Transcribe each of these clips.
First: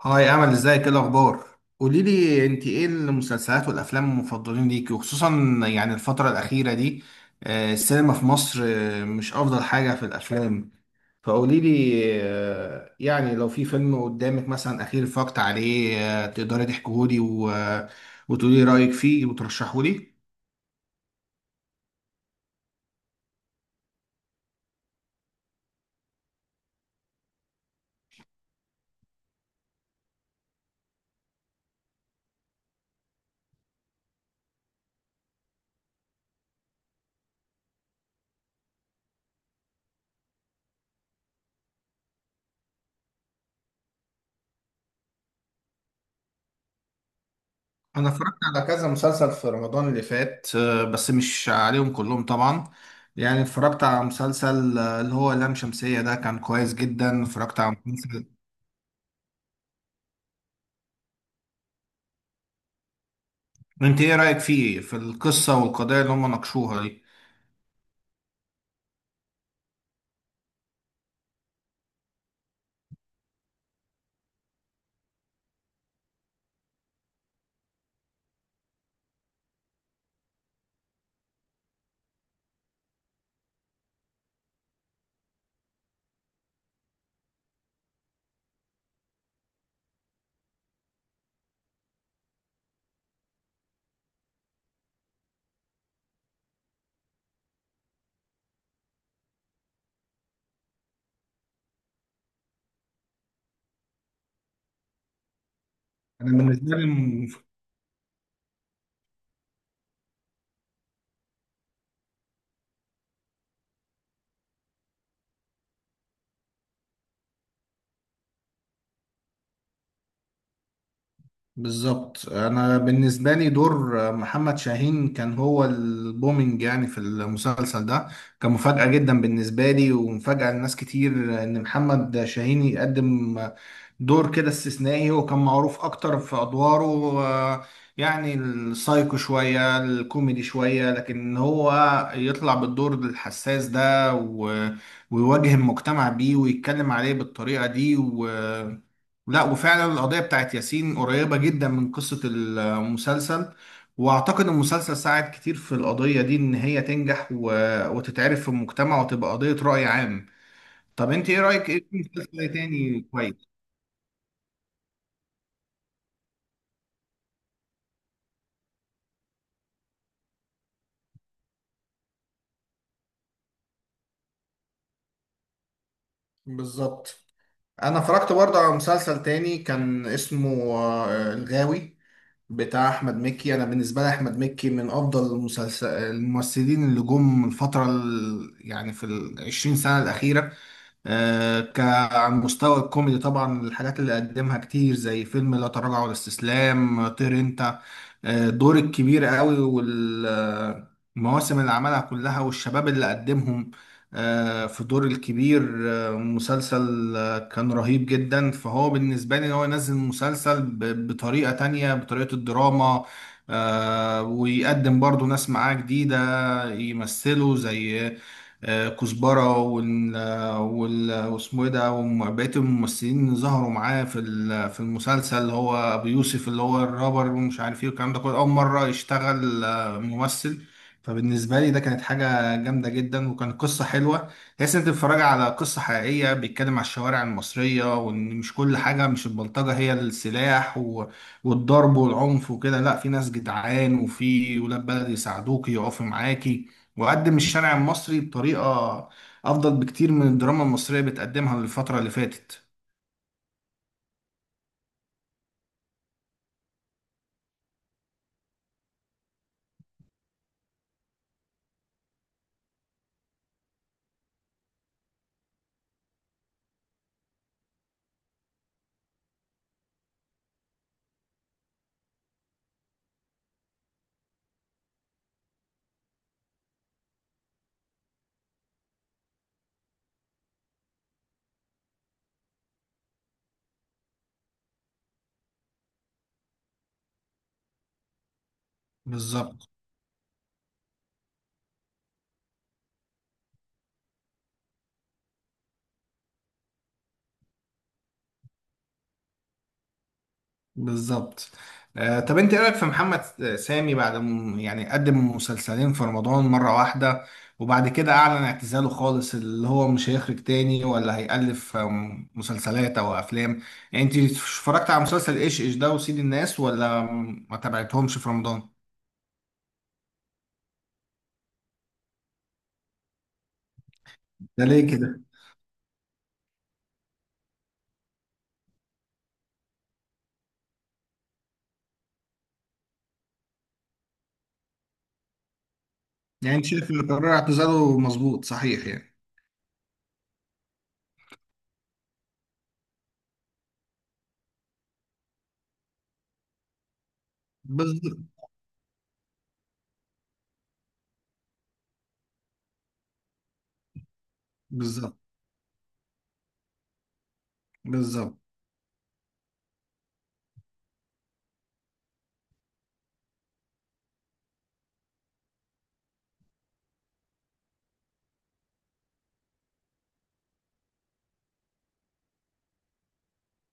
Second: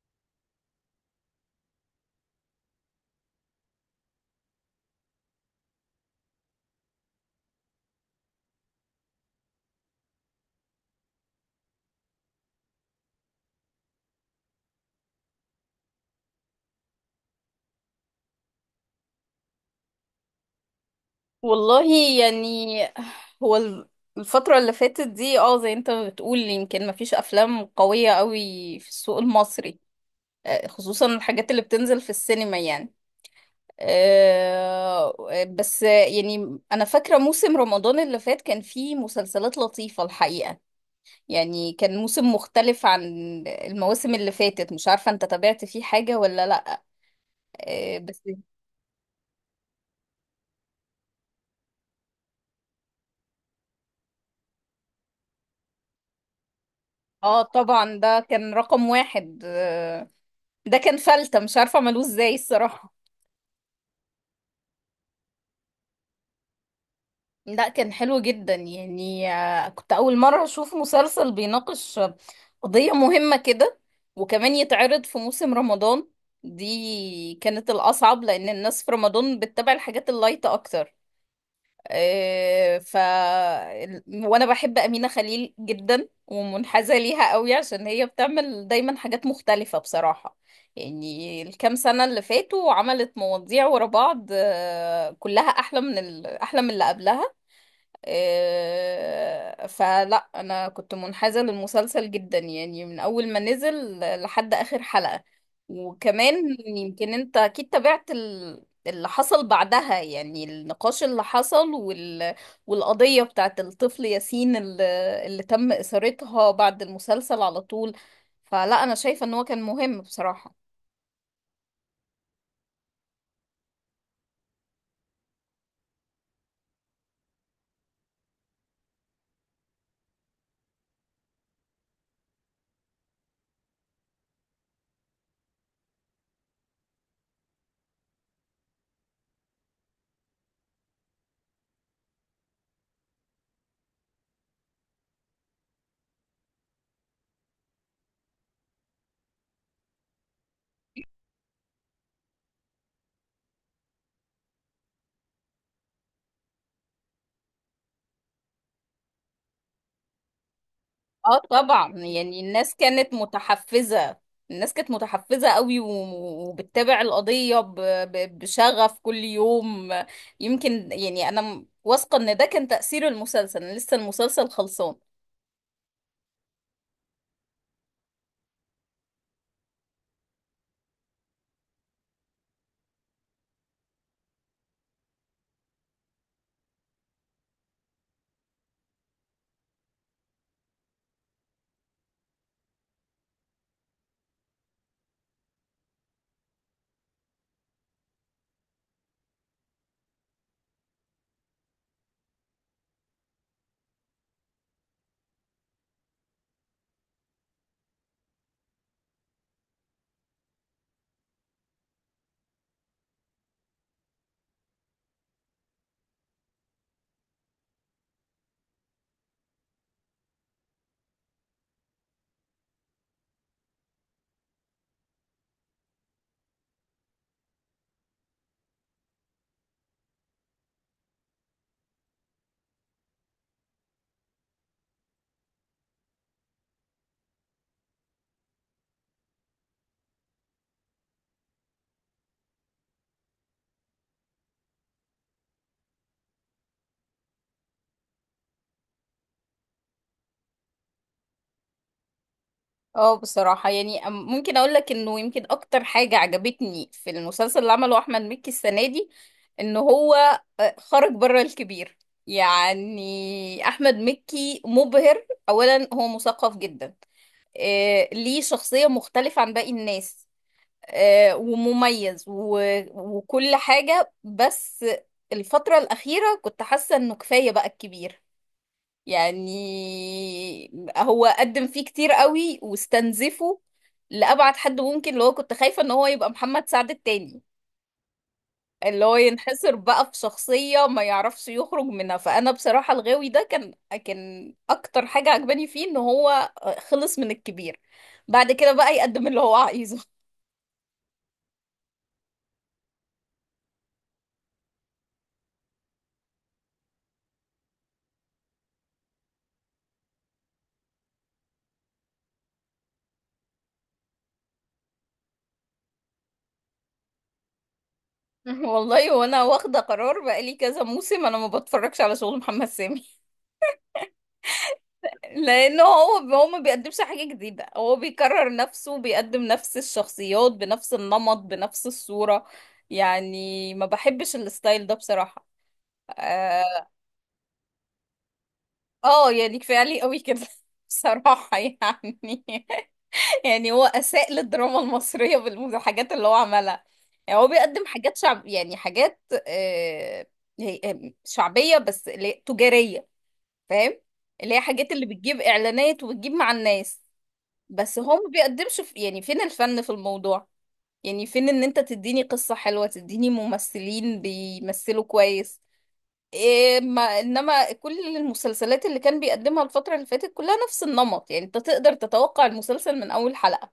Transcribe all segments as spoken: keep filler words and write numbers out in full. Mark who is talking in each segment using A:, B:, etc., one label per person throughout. A: هاي امل، ازيك؟ ايه الاخبار؟ قولي لي انت، ايه المسلسلات والافلام المفضلين ليكي، وخصوصا يعني الفتره الاخيره دي؟ آه، السينما في مصر آه، مش افضل حاجه في الافلام. فقولي لي، آه، يعني لو في فيلم قدامك مثلا اخير اتفرجت عليه، آه، تقدري تحكيه لي وتقولي رايك فيه وترشحه لي؟
B: والله يعني هو ال- الفترة اللي فاتت دي، اه زي انت بتقول، يمكن مفيش أفلام قوية قوي في السوق المصري. آه، خصوصا الحاجات اللي بتنزل في السينما يعني. آه، بس يعني أنا فاكرة موسم رمضان اللي فات كان فيه مسلسلات لطيفة الحقيقة. يعني كان موسم مختلف عن المواسم اللي فاتت. مش عارفة انت تابعت فيه حاجة ولا لأ. آه،
A: انا
B: بس
A: اتفرجت على كذا مسلسل في رمضان اللي فات، آه، بس مش عليهم كلهم طبعا. يعني اتفرجت على مسلسل آه، اللي هو لام شمسية، ده كان كويس جدا.
B: اه
A: اتفرجت على
B: طبعا ده
A: مسلسل.
B: كان رقم واحد. آه، ده كان فلتة، مش عارفة عملوه ازاي الصراحة.
A: انت ايه رأيك فيه، في القصة والقضايا اللي هم ناقشوها دي؟
B: لا كان حلو جدا يعني. آه، كنت أول مرة أشوف مسلسل بيناقش آه، قضية مهمة كده، وكمان يتعرض في موسم رمضان. دي كانت الأصعب، لأن الناس في رمضان بتتابع الحاجات اللايتة أكتر. آه، ف ال- وانا بحب أمينة خليل جدا ومنحازة ليها قوي، عشان هي بتعمل دايما حاجات مختلفة بصراحة. يعني الكام سنة اللي فاتوا عملت مواضيع ورا بعض، آه، كلها أحلى من ال... أحلى من اللي قبلها. آه، فلا انا كنت منحازة للمسلسل جدا، يعني من اول ما نزل لحد اخر حلقة. وكمان
A: انا بالنسبة لي
B: يمكن
A: م-
B: انت اكيد تابعت ال- اللي حصل بعدها، يعني النقاش اللي حصل وال... والقضية بتاعت الطفل ياسين اللي... اللي تم إثارتها بعد المسلسل على طول. فلا انا شايفة ان هو كان مهم بصراحة.
A: بالظبط، انا بالنسبة لي دور آه، محمد شاهين كان هو البومينج يعني في المسلسل ده. كان مفاجأة جدا بالنسبة لي ومفاجأة لناس كتير ان محمد شاهين يقدم دور كده استثنائي، وكان معروف اكتر في ادواره. آه، يعني السايكو شوية، الكوميدي شوية، لكن هو يطلع بالدور الحساس ده و- ويواجه المجتمع بيه ويتكلم عليه بالطريقة دي. و... لا، وفعلا القضية بتاعت ياسين قريبة جدا من قصة المسلسل، واعتقد المسلسل ساعد كتير في القضية دي ان هي تنجح و... وتتعرف في المجتمع وتبقى قضية رأي عام. طب انت
B: اه
A: ايه رأيك ايه
B: طبعا،
A: في
B: يعني
A: مسلسل
B: الناس
A: تاني
B: كانت
A: كويس؟
B: متحفزة الناس كانت متحفزة قوي و- وبتتابع القضية ب- ب- بشغف كل يوم. يمكن يعني انا م- واثقة ان ده كان تأثير المسلسل. أنا لسه المسلسل خلصان.
A: بالظبط. انا اتفرجت برضه على مسلسل تاني كان اسمه آه، الغاوي بتاع احمد مكي. انا بالنسبه لي احمد مكي من افضل المسلسل الممثلين اللي جم من الفتره، ال- يعني في العشرين سنه الاخيره. آه، كعن مستوى الكوميدي طبعا، الحاجات اللي قدمها كتير زي فيلم لا تراجع ولا استسلام، طير انت، آه، دور الكبير قوي، والمواسم اللي عملها كلها والشباب اللي قدمهم آه، في دور الكبير. آه، مسلسل آه، كان رهيب جدا. فهو بالنسبة لي ان هو ينزل مسلسل ب- بطريقة تانية، بطريقة الدراما. آه، ويقدم برضو ناس معاه جديدة يمثلوا زي آه، كزبرة، وال وال واسمه ايه ده، وبقية الممثلين اللي ظهروا معاه في ال- في المسلسل، اللي هو أبو يوسف اللي هو الرابر، ومش عارف ايه والكلام ده كله، أول مرة يشتغل آه، ممثل. فبالنسبة لي ده كانت حاجة جامدة جدا، وكانت قصة حلوة. تحس إن أنت بتتفرج على قصة حقيقية، بيتكلم على الشوارع المصرية، وإن مش كل حاجة، مش البلطجة هي السلاح و... والضرب والعنف وكده. لا، في ناس جدعان وفي ولاد بلد يساعدوك يقفوا معاكي. وقدم الشارع المصري بطريقة أفضل بكتير من الدراما المصرية بتقدمها الفترة اللي فاتت.
B: اه بصراحة يعني أم- ممكن اقول لك انه يمكن اكتر حاجة عجبتني في المسلسل اللي عمله احمد مكي السنة دي ان هو آه، خرج بره الكبير. يعني احمد مكي مبهر، اولا هو مثقف جدا، آه، ليه شخصية مختلفة عن باقي الناس، آه، ومميز و- وكل حاجة. بس الفترة الأخيرة كنت حاسة إنه كفاية بقى الكبير. يعني هو قدم فيه كتير قوي واستنزفه لأبعد حد ممكن. اللي هو كنت خايفة إن هو يبقى محمد سعد التاني، اللي هو
A: بالظبط.
B: ينحصر بقى في شخصية ما يعرفش يخرج منها. فأنا بصراحة الغاوي ده كان كان أكتر حاجة عجباني فيه إن هو خلص من الكبير، بعد كده بقى يقدم اللي هو عايزه.
A: بالظبط. آه طب أنت إيه رأيك في محمد سامي بعد؟ م- يعني قدم مسلسلين في رمضان مرة واحدة، وبعد كده أعلن اعتزاله خالص، اللي هو مش هيخرج تاني ولا هيألف آم، مسلسلات أو أفلام. يعني أنت اتفرجت على مسلسل إيش إيش ده وسيد الناس، ولا ما تابعتهمش في رمضان؟
B: والله وانا واخده قرار بقالي كذا موسم، انا ما بتفرجش على شغل محمد سامي.
A: ده ليه كده؟
B: لانه هو هو ما بيقدمش حاجه جديده، هو بيكرر نفسه، بيقدم نفس الشخصيات بنفس النمط بنفس الصوره. يعني ما بحبش الستايل ده بصراحه.
A: يعني أنت
B: آه،
A: شايف إن قرار اعتزاله مظبوط صحيح يعني؟
B: اه يعني كفايه عليه قوي كده. بصراحه يعني، يعني هو اساء للدراما المصريه بالحاجات اللي هو عملها. يعني هو بيقدم حاجات
A: بالظبط.
B: شعب، يعني حاجات، آه هي- آه، شعبيه بس اللي هي تجاريه، فاهم؟ اللي هي حاجات اللي
A: بالظبط.
B: بتجيب اعلانات وبتجيب مع الناس. بس هو ما
A: بالظبط.
B: بيقدمش في، يعني فين الفن في الموضوع؟ يعني فين ان انت تديني قصه حلوه، تديني ممثلين بيمثلوا كويس؟ إيه ما انما كل المسلسلات اللي كان بيقدمها الفترة اللي فاتت كلها نفس النمط. يعني انت تقدر تتوقع المسلسل من اول حلقة.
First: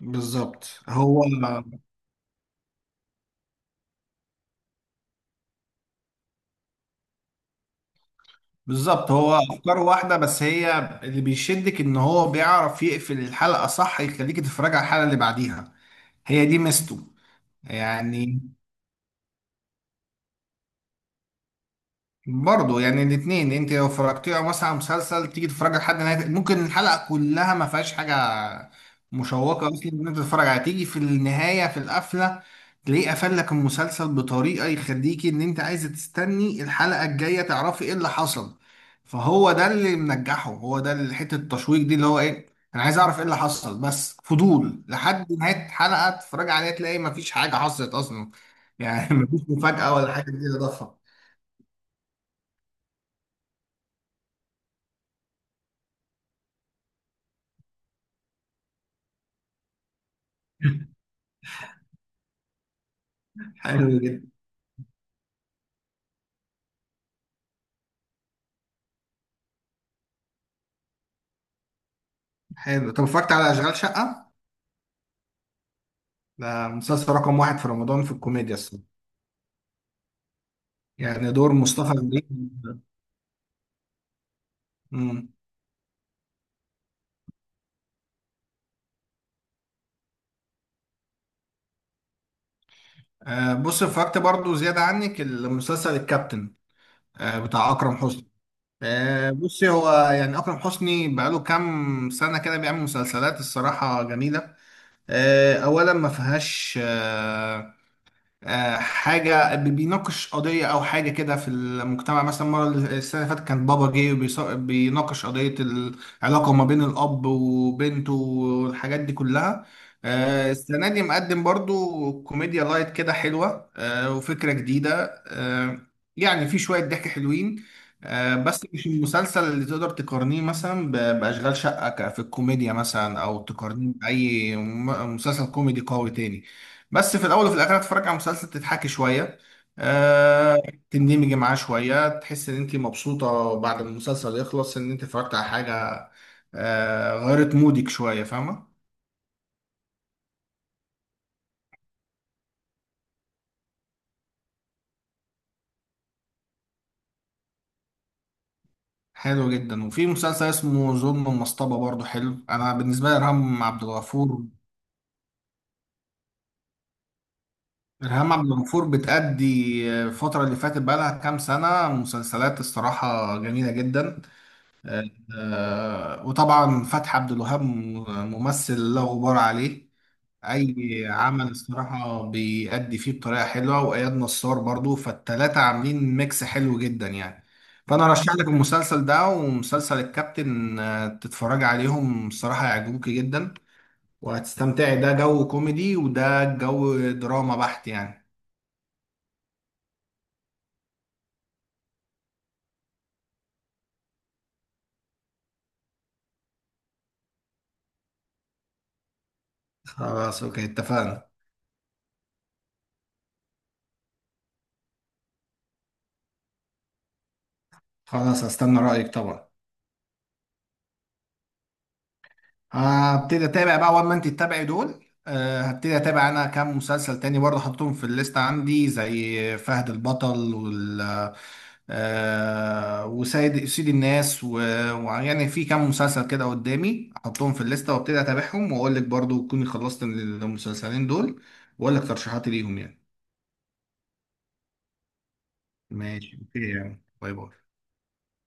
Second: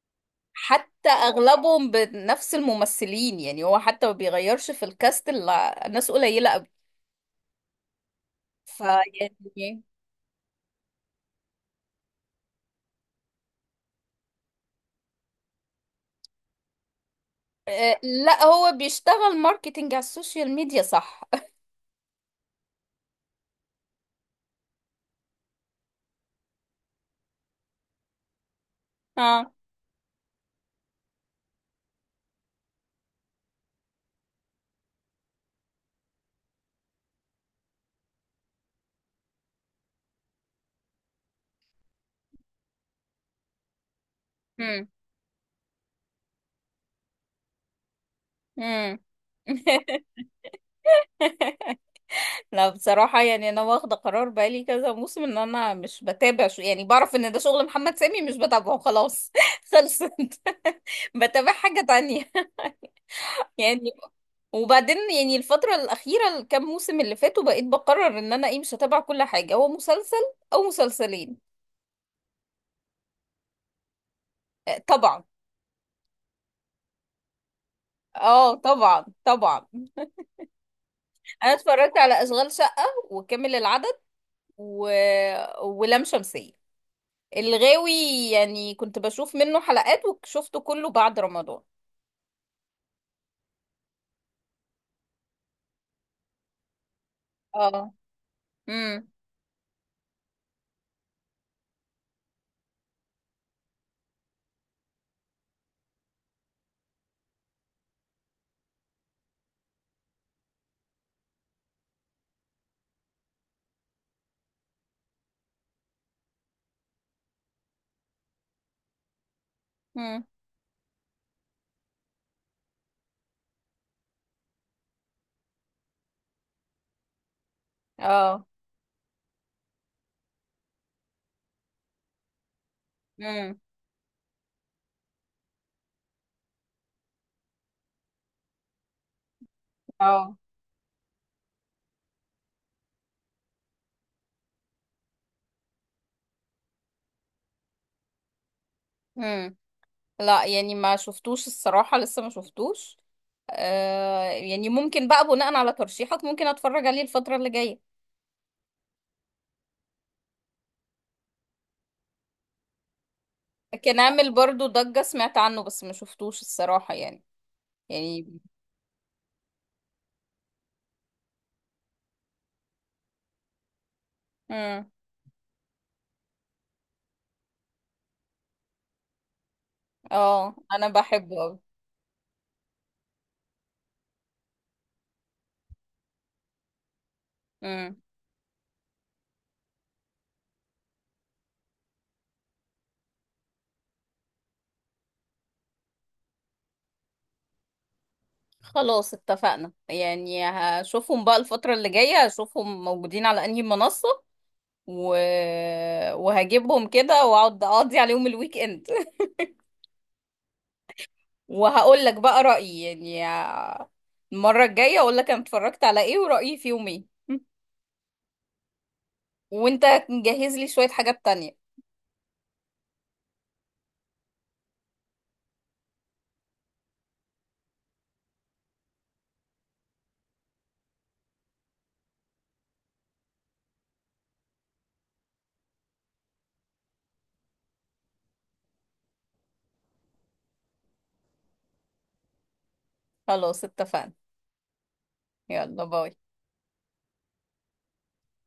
A: بالظبط.
B: حتى
A: هو
B: اغلبهم بنفس الممثلين، يعني هو حتى ما بيغيرش في الكاست الا ناس قليلة قوي.
A: بالظبط هو افكاره
B: فيعني
A: واحده، بس هي اللي بيشدك ان هو بيعرف يقفل الحلقه صح، يخليك تتفرج على الحلقه اللي بعديها. هي دي ميزته
B: إيه،
A: يعني.
B: لا هو بيشتغل ماركتينج على السوشيال ميديا صح.
A: برضه يعني الاثنين، انت لو فرجتيه او مثلا على مسلسل تيجي تتفرج لحد نهايه، ممكن الحلقه كلها ما فيهاش حاجه
B: اه.
A: مشوقه اصلا ان انت تتفرج عليها، تيجي في النهايه، في القفله تلاقيه قفل لك المسلسل بطريقه يخليكي ان انت عايزه تستني الحلقه الجايه تعرفي ايه اللي حصل. فهو ده اللي منجحه، هو ده اللي حته التشويق دي اللي هو ايه. انا عايز اعرف ايه اللي حصل، بس فضول
B: امم.
A: لحد نهايه حلقه، تتفرج عليها تلاقي ما فيش حاجه حصلت اصلا.
B: امم.
A: يعني ما فيش مفاجاه ولا حاجه جديده ضخمه.
B: لا بصراحة يعني أنا واخدة قرار بقالي كذا موسم إن أنا مش بتابع شو. يعني بعرف إن ده شغل محمد سامي مش بتابعه خلاص. خلصت، بتابع حاجة تانية. يعني
A: حلو جدا.
B: وبعدين يعني الفترة الأخيرة الكام موسم اللي فاتوا بقيت بقرر إن أنا إيه مش هتابع كل حاجة، هو مسلسل أو مسلسلين.
A: حلو. طب اتفرجت على اشغال شقه؟
B: آه، طبعا.
A: ده مسلسل رقم واحد في رمضان في
B: اه
A: الكوميديا الصراحه،
B: طبعا طبعا.
A: يعني
B: أنا
A: دور مصطفى
B: اتفرجت على
A: غريب.
B: أشغال شقة، وكامل العدد، و...
A: امم.
B: ولام شمسية، الغاوي. يعني كنت بشوف منه حلقات وشفته كله بعد رمضان.
A: آه بص، اتفرجت برضو زياده عنك المسلسل الكابتن، آه بتاع
B: اه.
A: اكرم حسني.
B: امم.
A: آه بصي، هو يعني اكرم حسني بقاله كام سنه كده بيعمل مسلسلات الصراحه جميله. آه اولا ما فيهاش آه آه، حاجة. بي- بيناقش قضية أو حاجة كده في المجتمع. مثلا، مرة السنة اللي فاتت كان بابا جه، وبيص- بيناقش قضية العلاقة ما بين الأب وبنته والحاجات دي كلها.
B: امم.
A: آه، السنة دي مقدم برضو كوميديا لايت كده حلوة، آه، وفكرة جديدة. آه، يعني في شوية ضحك حلوين. آه،
B: اه.
A: بس مش المسلسل اللي تقدر تقارنيه مثلا ب- بأشغال شقة ك- في الكوميديا مثلا، أو
B: امم.
A: تقارنيه بأي م- مسلسل كوميدي قوي تاني. بس في الاول وفي الاخر هتتفرج على مسلسل تضحكي شويه، آه تندمجي معاه شويه، تحس ان انت مبسوطه بعد ما المسلسل يخلص ان انت اتفرجت على حاجه آه غيرت مودك شويه. فاهمه؟
B: اه لا يعني ما شفتوش الصراحة، لسه ما شفتوش. آه يعني ممكن بقى بناء على ترشيحك ممكن اتفرج عليه الفترة اللي جاية.
A: حلو جدا. وفي مسلسل اسمه ظلم المصطبه برضو حلو. انا بالنسبه لي ارهام عبد
B: كان عامل
A: الغفور
B: برضو ضجة، سمعت عنه بس ما شفتوش الصراحة يعني. يعني.
A: ارهام عبد الغفور بتأدي آه، الفتره اللي فاتت بقى لها كام سنه مسلسلات الصراحه جميله جدا.
B: امم.
A: آه وطبعا فتحي عبد الوهاب ممثل لا غبار عليه.
B: اه انا
A: اي
B: بحبه
A: عمل
B: اوي.
A: الصراحه بيأدي فيه بطريقه حلوه، واياد نصار برضو، فالتلاته عاملين ميكس حلو جدا يعني.
B: امم.
A: فانا ارشح لك المسلسل ده ومسلسل الكابتن، آه، تتفرج عليهم الصراحه هيعجبوك جدا وهتستمتعي. ده جو كوميدي وده جو دراما بحت يعني.
B: خلاص اتفقنا، يعني هشوفهم بقى الفترة اللي جاية، هشوفهم موجودين على انهي منصة و... وهجيبهم كده واقعد اقضي عليهم الويك اند.
A: خلاص اوكي اتفقنا.
B: وهقول لك بقى رأيي، يعني المرة الجاية اقول لك انا اتفرجت على ايه ورأيي فيهم ايه.
A: خلاص هستنى رأيك طبعا.
B: وانت جهز لي شوية حاجات تانية.
A: هبتدي اتابع بقى اول ما انت تتابعي دول، آه، هبتدي اتابع انا كام مسلسل تاني برضه حطيتهم في الليست عندي زي فهد البطل وال آه، وسيد سيد الناس، و- ويعني في كام مسلسل كده قدامي احطهم في الليسته وابتدي اتابعهم، واقول لك برضه تكوني خلصت المسلسلين دول واقول لك ترشيحاتي ليهم يعني.
B: خلاص اتفقنا، يلا باي.
A: ماشي اوكي يعني، باي باي.